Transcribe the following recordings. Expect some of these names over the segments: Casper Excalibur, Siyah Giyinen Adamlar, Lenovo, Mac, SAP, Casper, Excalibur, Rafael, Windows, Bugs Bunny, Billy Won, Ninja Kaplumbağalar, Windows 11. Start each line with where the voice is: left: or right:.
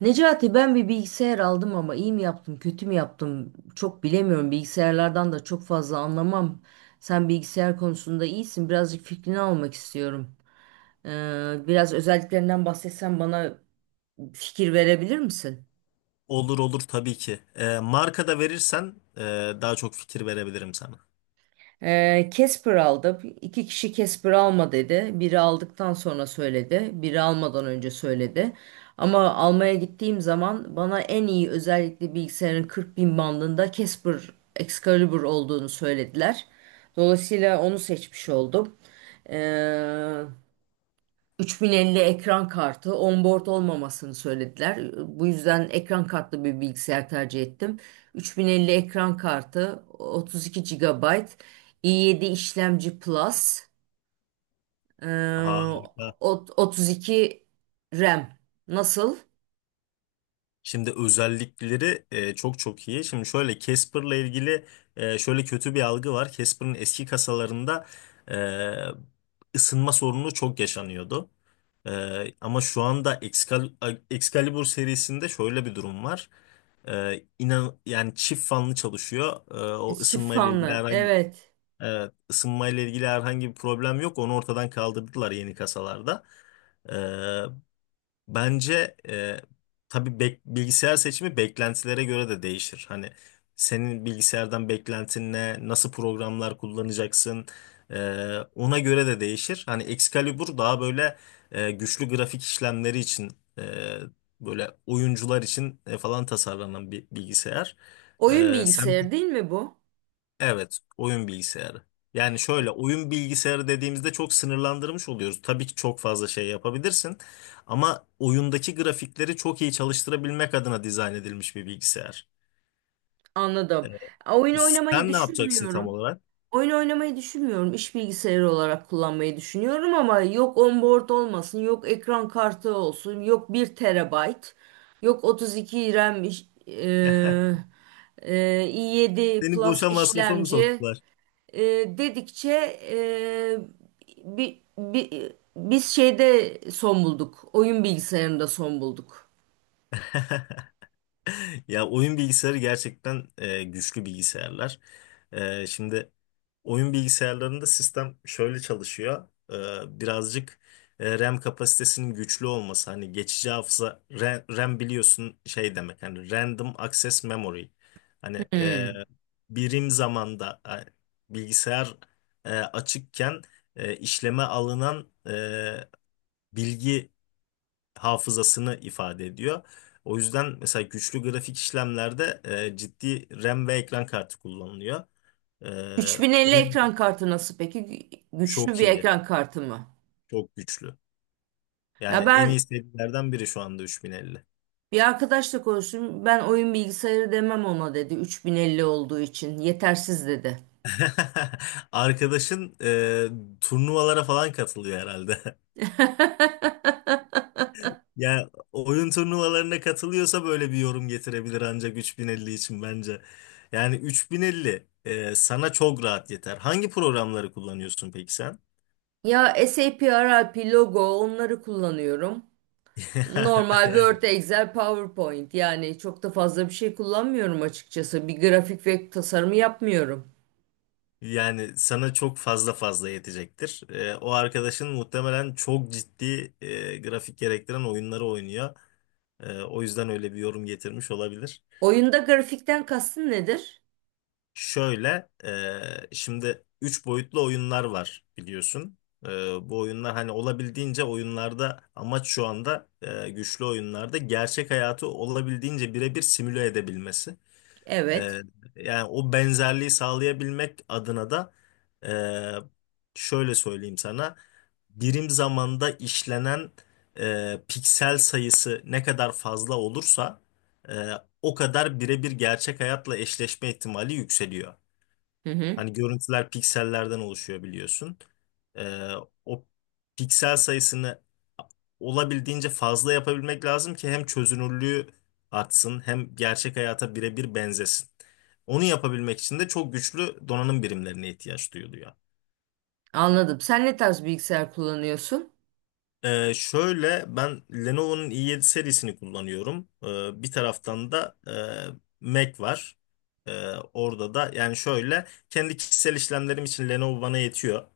right: Necati, ben bir bilgisayar aldım ama iyi mi yaptım, kötü mü yaptım çok bilemiyorum. Bilgisayarlardan da çok fazla anlamam. Sen bilgisayar konusunda iyisin. Birazcık fikrini almak istiyorum. Biraz özelliklerinden bahsetsen bana fikir verebilir misin?
left: Olur olur, tabii ki. Marka da verirsen daha çok fikir verebilirim sana.
right: Casper aldı. İki kişi Casper alma dedi. Biri aldıktan sonra söyledi. Biri almadan önce söyledi. Ama almaya gittiğim zaman bana en iyi özellikle bilgisayarın 40 bin bandında Casper Excalibur olduğunu söylediler. Dolayısıyla onu seçmiş oldum. Ee, 3050 ekran kartı onboard olmamasını söylediler. Bu yüzden ekran kartlı bir bilgisayar tercih ettim. 3050 ekran kartı, 32 GB, i7 işlemci Plus, eee,
left: Harika.
right: 32 RAM. Nasıl?
left: Şimdi özellikleri çok iyi. Şimdi şöyle Casper'la ilgili şöyle kötü bir algı var. Casper'ın eski kasalarında e, ısınma sorunu çok yaşanıyordu. Ama şu anda Excalibur serisinde şöyle bir durum var. İnan yani çift fanlı çalışıyor. O
right: Çift
left: ısınma ile ilgili
right: fanlı.
left: herhangi,
right: Evet.
left: evet, ısınmayla ilgili herhangi bir problem yok. Onu ortadan kaldırdılar yeni kasalarda. Ee, Bence, tabii bilgisayar seçimi beklentilere göre de değişir. Hani senin bilgisayardan beklentin ne, nasıl programlar kullanacaksın, ona göre de değişir. Hani Excalibur daha böyle güçlü grafik işlemleri için, e, böyle oyuncular için falan tasarlanan bir bilgisayar.
right: Oyun
left: Sen.
right: bilgisayarı değil mi bu?
left: Evet, oyun bilgisayarı. Yani şöyle, oyun bilgisayarı dediğimizde çok sınırlandırmış oluyoruz. Tabii ki çok fazla şey yapabilirsin ama oyundaki grafikleri çok iyi çalıştırabilmek adına dizayn edilmiş bir bilgisayar.
right: Anladım.
left: Evet.
right: Oyun oynamayı
left: Sen ne yapacaksın tam
right: düşünmüyorum.
left: olarak?
right: Oyun oynamayı düşünmüyorum. İş bilgisayarı olarak kullanmayı düşünüyorum ama yok onboard olmasın, yok ekran kartı olsun, yok bir terabayt, yok 32 RAM i7
left: Seni
right: Plus
left: boşa masrafa mı
right: işlemci
left: soktular?
right: dedikçe biz şeyde son bulduk. Oyun bilgisayarında son bulduk.
left: Ya, oyun bilgisayarı gerçekten güçlü bilgisayarlar. Şimdi oyun bilgisayarlarında sistem şöyle çalışıyor. Birazcık RAM kapasitesinin güçlü olması. Hani geçici hafıza RAM, RAM biliyorsun şey demek. Hani Random Access Memory. Hani
right: Hmm.
left: birim zamanda bilgisayar açıkken işleme alınan bilgi hafızasını ifade ediyor. O yüzden mesela güçlü grafik işlemlerde ciddi RAM ve ekran kartı kullanılıyor. E,
right: 3050
left: O yüzden
right: ekran kartı nasıl peki? Güçlü
left: çok
right: bir
left: iyi,
right: ekran kartı mı?
left: çok güçlü.
right: Ya
left: Yani en
right: ben
left: iyi serilerden biri şu anda 3050.
right: Bir arkadaşla konuştum. Ben oyun bilgisayarı demem ona dedi. 3050 olduğu için yetersiz dedi.
left: Arkadaşın turnuvalara falan katılıyor herhalde. Ya, oyun turnuvalarına katılıyorsa böyle bir yorum getirebilir ancak 3050 için bence. Yani 3050 sana çok rahat yeter. Hangi programları kullanıyorsun peki sen?
right: Ya SAP, RIP, logo onları kullanıyorum. Normal Word, Excel, PowerPoint, yani çok da fazla bir şey kullanmıyorum açıkçası. Bir grafik ve tasarımı yapmıyorum.
left: Yani sana çok fazla yetecektir. O arkadaşın muhtemelen çok ciddi grafik gerektiren oyunları oynuyor. O yüzden öyle bir yorum getirmiş olabilir.
right: Oyunda grafikten kastın nedir?
left: Şöyle, şimdi 3 boyutlu oyunlar var biliyorsun. Ee, Bu oyunlar, hani olabildiğince oyunlarda amaç şu anda güçlü oyunlarda gerçek hayatı olabildiğince birebir simüle edebilmesi. Ee,
right: Evet.
left: Yani o benzerliği sağlayabilmek adına da şöyle söyleyeyim sana. Birim zamanda işlenen piksel sayısı ne kadar fazla olursa e, o kadar birebir gerçek hayatla eşleşme ihtimali yükseliyor.
right: Hı hı.
left: Hani görüntüler piksellerden oluşuyor biliyorsun. E, O piksel sayısını olabildiğince fazla yapabilmek lazım ki hem çözünürlüğü artsın hem gerçek hayata birebir benzesin. Onu yapabilmek için de çok güçlü donanım birimlerine ihtiyaç duyuluyor.
right: Anladım. Sen ne tarz bilgisayar kullanıyorsun?
left: Şöyle, ben Lenovo'nun i7 serisini kullanıyorum. Bir taraftan da Mac var. Orada da, yani şöyle, kendi kişisel işlemlerim için Lenovo bana yetiyor.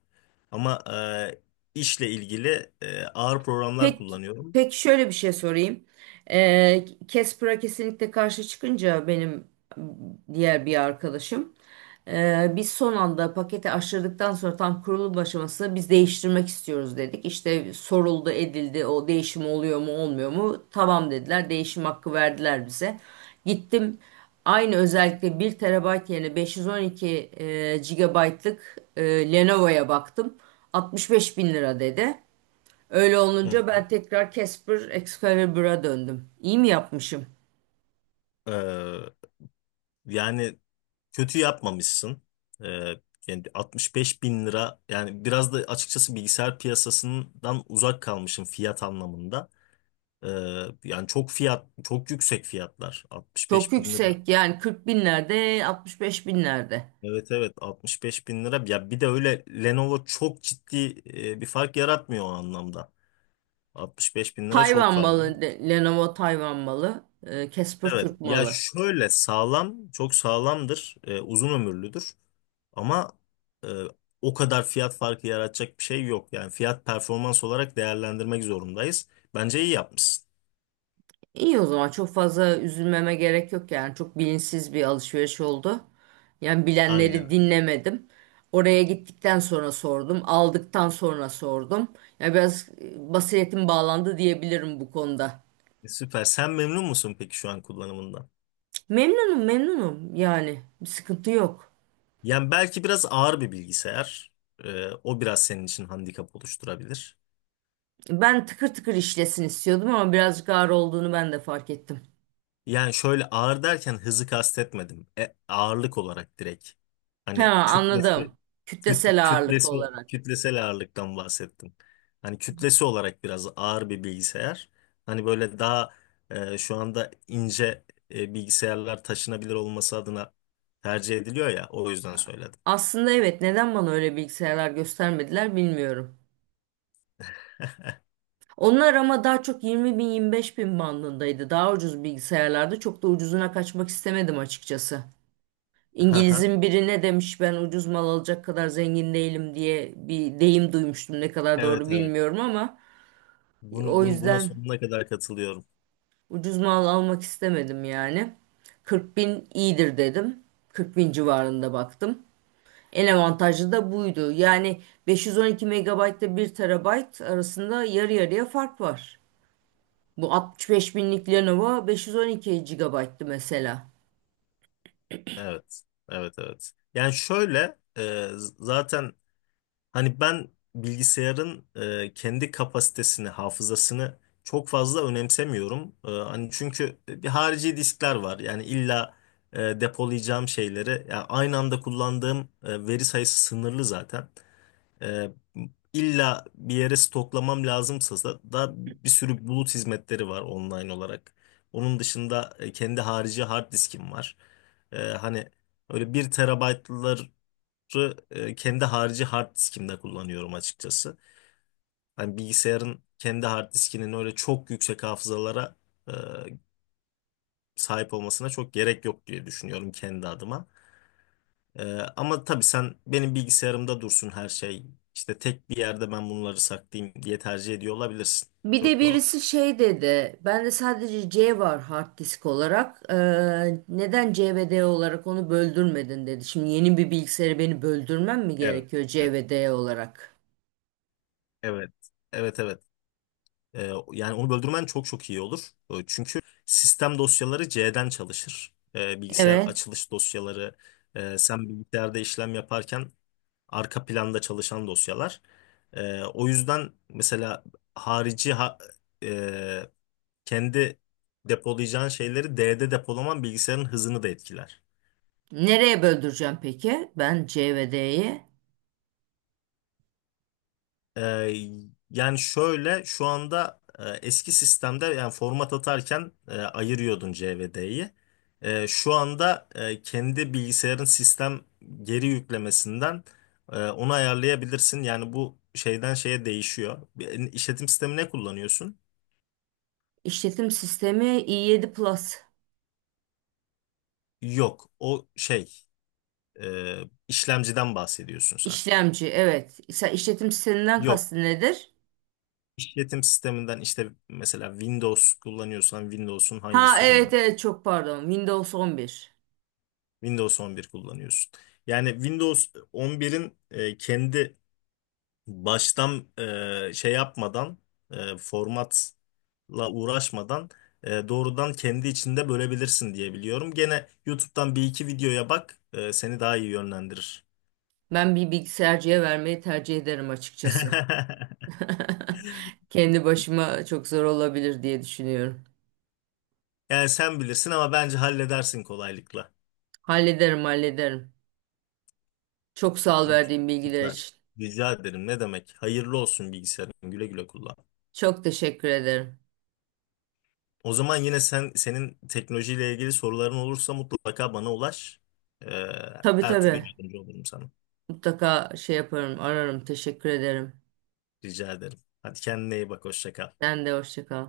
left: Ama işle ilgili ağır programlar
right: Pek
left: kullanıyorum.
right: pek şöyle bir şey sorayım. Casper'a kesinlikle karşı çıkınca benim diğer bir arkadaşım, biz son anda paketi aşırdıktan sonra tam kurulum aşamasında biz değiştirmek istiyoruz dedik. İşte soruldu edildi, o değişim oluyor mu olmuyor mu? Tamam dediler, değişim hakkı verdiler bize. Gittim aynı özellikle 1 TB yerine 512 GB'lık Lenovo'ya baktım. 65 bin lira dedi. Öyle
left: Hı.
right: olunca ben tekrar Casper Excalibur'a döndüm. İyi mi yapmışım?
left: Ee, Yani kötü yapmamışsın. Ee, Yani 65 bin lira, yani biraz da açıkçası bilgisayar piyasasından uzak kalmışım fiyat anlamında. Ee, Yani çok fiyat, çok yüksek fiyatlar,
right: Çok
left: 65 bin lira.
right: yüksek yani, 40 binlerde 65 binlerde.
left: Evet, evet, 65 bin lira. Ya, bir de öyle Lenovo çok ciddi bir fark yaratmıyor o anlamda. 65 bin lira çok fazla.
right: Lenovo Tayvan malı, Casper
left: Evet.
right: Türk
left: Ya
right: malı.
left: şöyle, sağlam, çok sağlamdır, uzun ömürlüdür. Ama e, o kadar fiyat farkı yaratacak bir şey yok. Yani fiyat performans olarak değerlendirmek zorundayız. Bence iyi yapmışsın.
right: İyi, o zaman çok fazla üzülmeme gerek yok, yani çok bilinçsiz bir alışveriş oldu. Yani bilenleri
left: Aynen.
right: dinlemedim. Oraya gittikten sonra sordum, aldıktan sonra sordum. Yani biraz basiretim bağlandı diyebilirim bu konuda.
left: Süper. Sen memnun musun peki şu an kullanımından?
right: Memnunum, memnunum, yani bir sıkıntı yok.
left: Yani belki biraz ağır bir bilgisayar. O biraz senin için handikap oluşturabilir.
right: Ben tıkır tıkır işlesin istiyordum ama birazcık ağır olduğunu ben de fark ettim.
left: Yani şöyle, ağır derken hızı kastetmedim. Ağırlık olarak, direkt.
right: Ha,
left: Hani
right: anladım.
left: kütlesi.
right: Kütlesel ağırlık
left: Kütlesi,
right: olarak.
left: kütlesel ağırlıktan bahsettim. Hani kütlesi olarak biraz ağır bir bilgisayar. Hani böyle daha şu anda ince bilgisayarlar taşınabilir olması adına tercih ediliyor ya. O yüzden söyledim.
right: Aslında evet, neden bana öyle bilgisayarlar göstermediler bilmiyorum. Onlar ama daha çok 20 bin 25 bin bandındaydı. Daha ucuz bilgisayarlarda çok da ucuzuna kaçmak istemedim açıkçası.
left: Haha,
right: İngiliz'in biri ne demiş, ben ucuz mal alacak kadar zengin değilim diye bir deyim duymuştum. Ne kadar
left: evet
right: doğru
left: evet.
right: bilmiyorum ama,
left: Bunu
right: o
left: bunu buna
right: yüzden
left: sonuna kadar katılıyorum.
right: ucuz mal almak istemedim yani. 40 bin iyidir dedim. 40 bin civarında baktım. En avantajlı da buydu. Yani 512 megabayt ile bir TB arasında yarı yarıya fark var. Bu 65 binlik Lenovo 512 GB'tı mesela.
left: Evet. Evet evet. Yani şöyle, zaten, hani ben bilgisayarın kendi kapasitesini, hafızasını çok fazla önemsemiyorum. Hani, çünkü bir harici diskler var. Yani illa depolayacağım şeyleri, yani aynı anda kullandığım veri sayısı sınırlı zaten. E, illa bir yere stoklamam lazımsa da, bir sürü bulut hizmetleri var online olarak. Onun dışında kendi harici hard diskim var. Hani öyle bir terabaytlar kendi harici hard diskimde kullanıyorum açıkçası. Hani bilgisayarın kendi hard diskinin öyle çok yüksek hafızalara e, sahip olmasına çok gerek yok diye düşünüyorum kendi adıma. E, Ama tabii, sen benim bilgisayarımda dursun her şey, İşte tek bir yerde ben bunları saklayayım diye tercih ediyor olabilirsin.
right: Bir de
left: Çok doğal.
right: birisi şey dedi. Bende sadece C var hard disk olarak. Neden C ve D olarak onu böldürmedin dedi. Şimdi yeni bir bilgisayarı beni böldürmem mi
left: Evet.
right: gerekiyor C
left: Evet.
right: ve D olarak?
left: Evet, evet, evet. Yani onu böldürmen çok iyi olur. Çünkü sistem dosyaları C'den çalışır. Bilgisayar
right: Evet.
left: açılış dosyaları, sen bilgisayarda işlem yaparken arka planda çalışan dosyalar. O yüzden mesela harici ha- e, kendi depolayacağın şeyleri D'de depolaman bilgisayarın hızını da etkiler.
right: Nereye böldüreceğim peki? Ben C ve D'yi.
left: Ee, Yani şöyle, şu anda eski sistemde, yani format atarken, ayırıyordun C ve D'yi. Şu anda kendi bilgisayarın sistem geri yüklemesinden onu ayarlayabilirsin. Yani bu şeyden şeye değişiyor. İşletim sistemi ne kullanıyorsun?
right: İşletim sistemi i7 Plus.
left: Yok, o şey e, işlemciden bahsediyorsun sen.
right: İşlemci, evet. Sen işletim sisteminden
left: Yok,
right: kastın nedir?
left: işletim sisteminden işte, mesela Windows kullanıyorsan Windows'un hangi
right: Ha, evet
left: sürümü?
right: evet, çok pardon. Windows 11.
left: Windows 11 kullanıyorsun. Yani Windows 11'in kendi baştan şey yapmadan formatla uğraşmadan doğrudan kendi içinde bölebilirsin diye biliyorum. Gene YouTube'dan bir iki videoya bak, seni daha iyi yönlendirir.
right: Ben bir bilgisayarcıya vermeyi tercih ederim açıkçası. Kendi başıma çok zor olabilir diye düşünüyorum.
left: Yani sen bilirsin ama bence halledersin kolaylıkla.
right: Hallederim, hallederim. Çok sağ ol verdiğin bilgiler
left: Süper.
right: için.
left: Rica ederim. Ne demek? Hayırlı olsun bilgisayarın. Güle güle kullan.
right: Çok teşekkür ederim.
left: O zaman yine senin teknolojiyle ilgili soruların olursa mutlaka bana ulaş. Ee,
right: Tabii,
left: Her türlü
right: tabii.
left: yardımcı olurum sana.
right: Mutlaka şey yaparım, ararım. Teşekkür ederim.
left: Rica ederim. Hadi kendine iyi bak. Hoşça kal.
right: Sen de hoşça kal.